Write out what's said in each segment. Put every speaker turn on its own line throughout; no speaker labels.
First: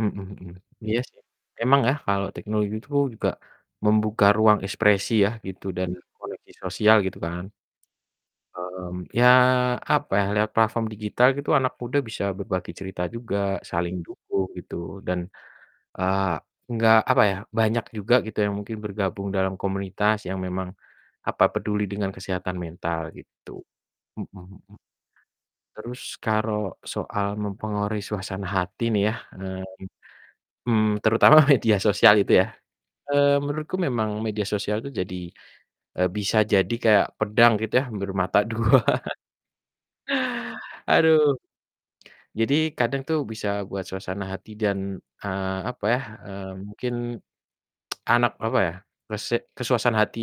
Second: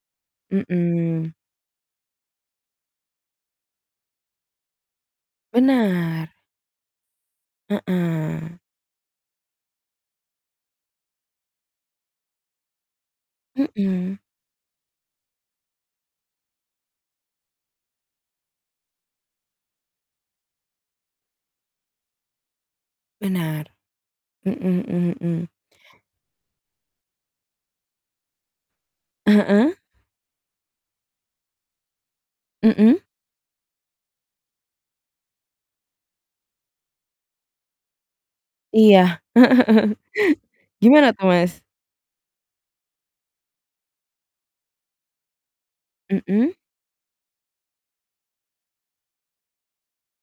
Mhm mhm, iya sih
Mhm.
emang ya kalau teknologi itu juga membuka ruang ekspresi ya gitu dan
Benar.
koneksi sosial, gitu kan.
Heeh.
Mmm, ya apa ya, lewat platform digital gitu anak muda bisa berbagi cerita juga, saling
Mhm.
dukung gitu dan, eee, nggak apa ya, banyak juga gitu yang mungkin bergabung dalam komunitas yang memang, apa, peduli dengan kesehatan mental gitu,
Benar,
mhm
mhm
mhm.
mhm mhm.
Terus, karok soal mempengaruhi suasana hati nih ya,
Heeh.
mmm, terutama media sosial itu ya,
Mhm.
eee, menurutku memang media sosial itu jadi eee, bisa jadi kayak pedang gitu ya, bermata dua.
Iya, gimana
Aduh.
tuh, Mas?
Jadi kadang tuh bisa buat suasana hati dan, eee, apa ya, mmm,
Mhm.
mungkin anak, apa ya, kese kesuasaan hati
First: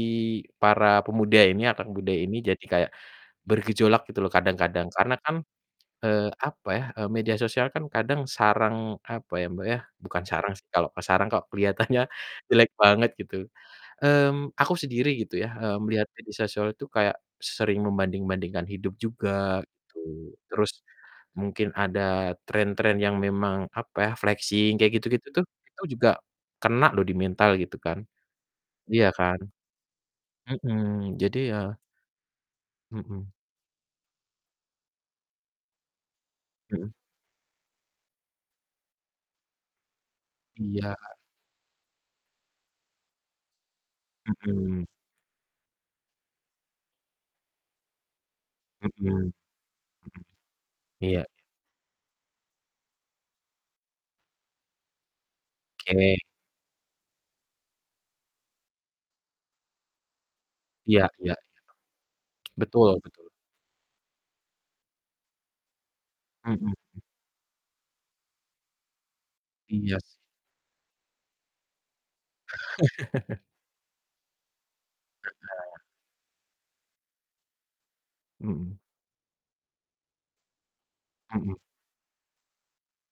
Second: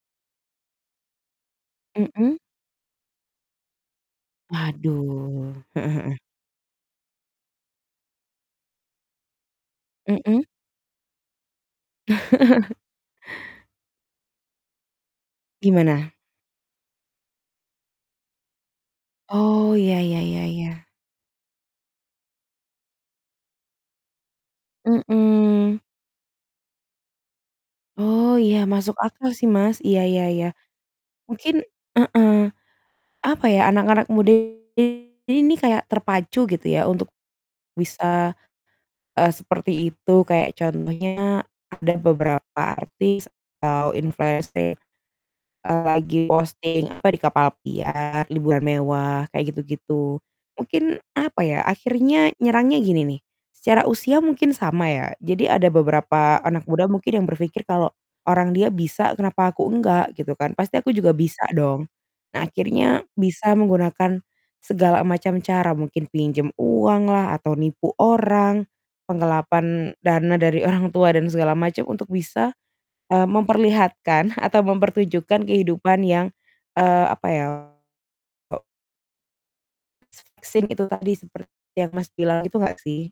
para pemuda ini anak muda ini
Mhm.
jadi kayak bergejolak gitu loh kadang-kadang. Karena kan,
Waduh, heeh heeh.
eee, apa ya, eee, media sosial kan kadang sarang apa ya, Mbak, ya bukan
Mhm.
sarang sih, kalau ke sarang kok keliatannya jelek banget gitu, mmm, aku sendiri gitu ya, eee, melihat
Gimana?
media sosial itu kayak sering membanding-bandingkan hidup juga
Oh,
gitu.
ya ya ya
Terus
ya.
mungkin ada tren-tren yang memang, apa ya, flexing kayak gitu-gitu tuh,
Mhm.
itu juga kena loh di mental gitu kan,
Oh iya, masuk
iya
akal
kan?
sih, Mas, iya iya iya.
Mhm, jadi ya
Mungkin heeh,
Mhm.
apa ya, anak-anak muda ini kayak terpacu gitu ya
Mhm.
untuk bisa, eee, seperti itu, kayak
Iya.
contohnya update beberapa artis atau influenser,
Mhm.
eee, lagi posting apa di kapal pesiar, liburan
Mhm,
mewah,
mhm.
kayak gitu-gitu. Mungkin,
Iya.
apa ya akhirnya nyerangnya gini nih, secara usia mungkin sama ya. Jadi ada
Oke.
beberapa anak muda mungkin yang berpikir, "kalau orang dia bisa, kenapa aku enggak? Gitu kan, pasti aku
Iya
juga
iya iya.
bisa dong". Nah
Betul
akhirnya,
betul.
bisa menggunakan segala macam cara mungkin pinjam
Mhm.
uanglah, atau nipu orang, penggelapan
Iya s
dana dari orang tua dan segala macam untuk bisa, mmm, memperlihatkan atau mempertunjukkan
Heeh.
kehidupan yang, eee, apa ya
Mhm.
[unintelligible] sing itu tadi seperti
Mhm.
yang Mas bilang gitu nggak sih?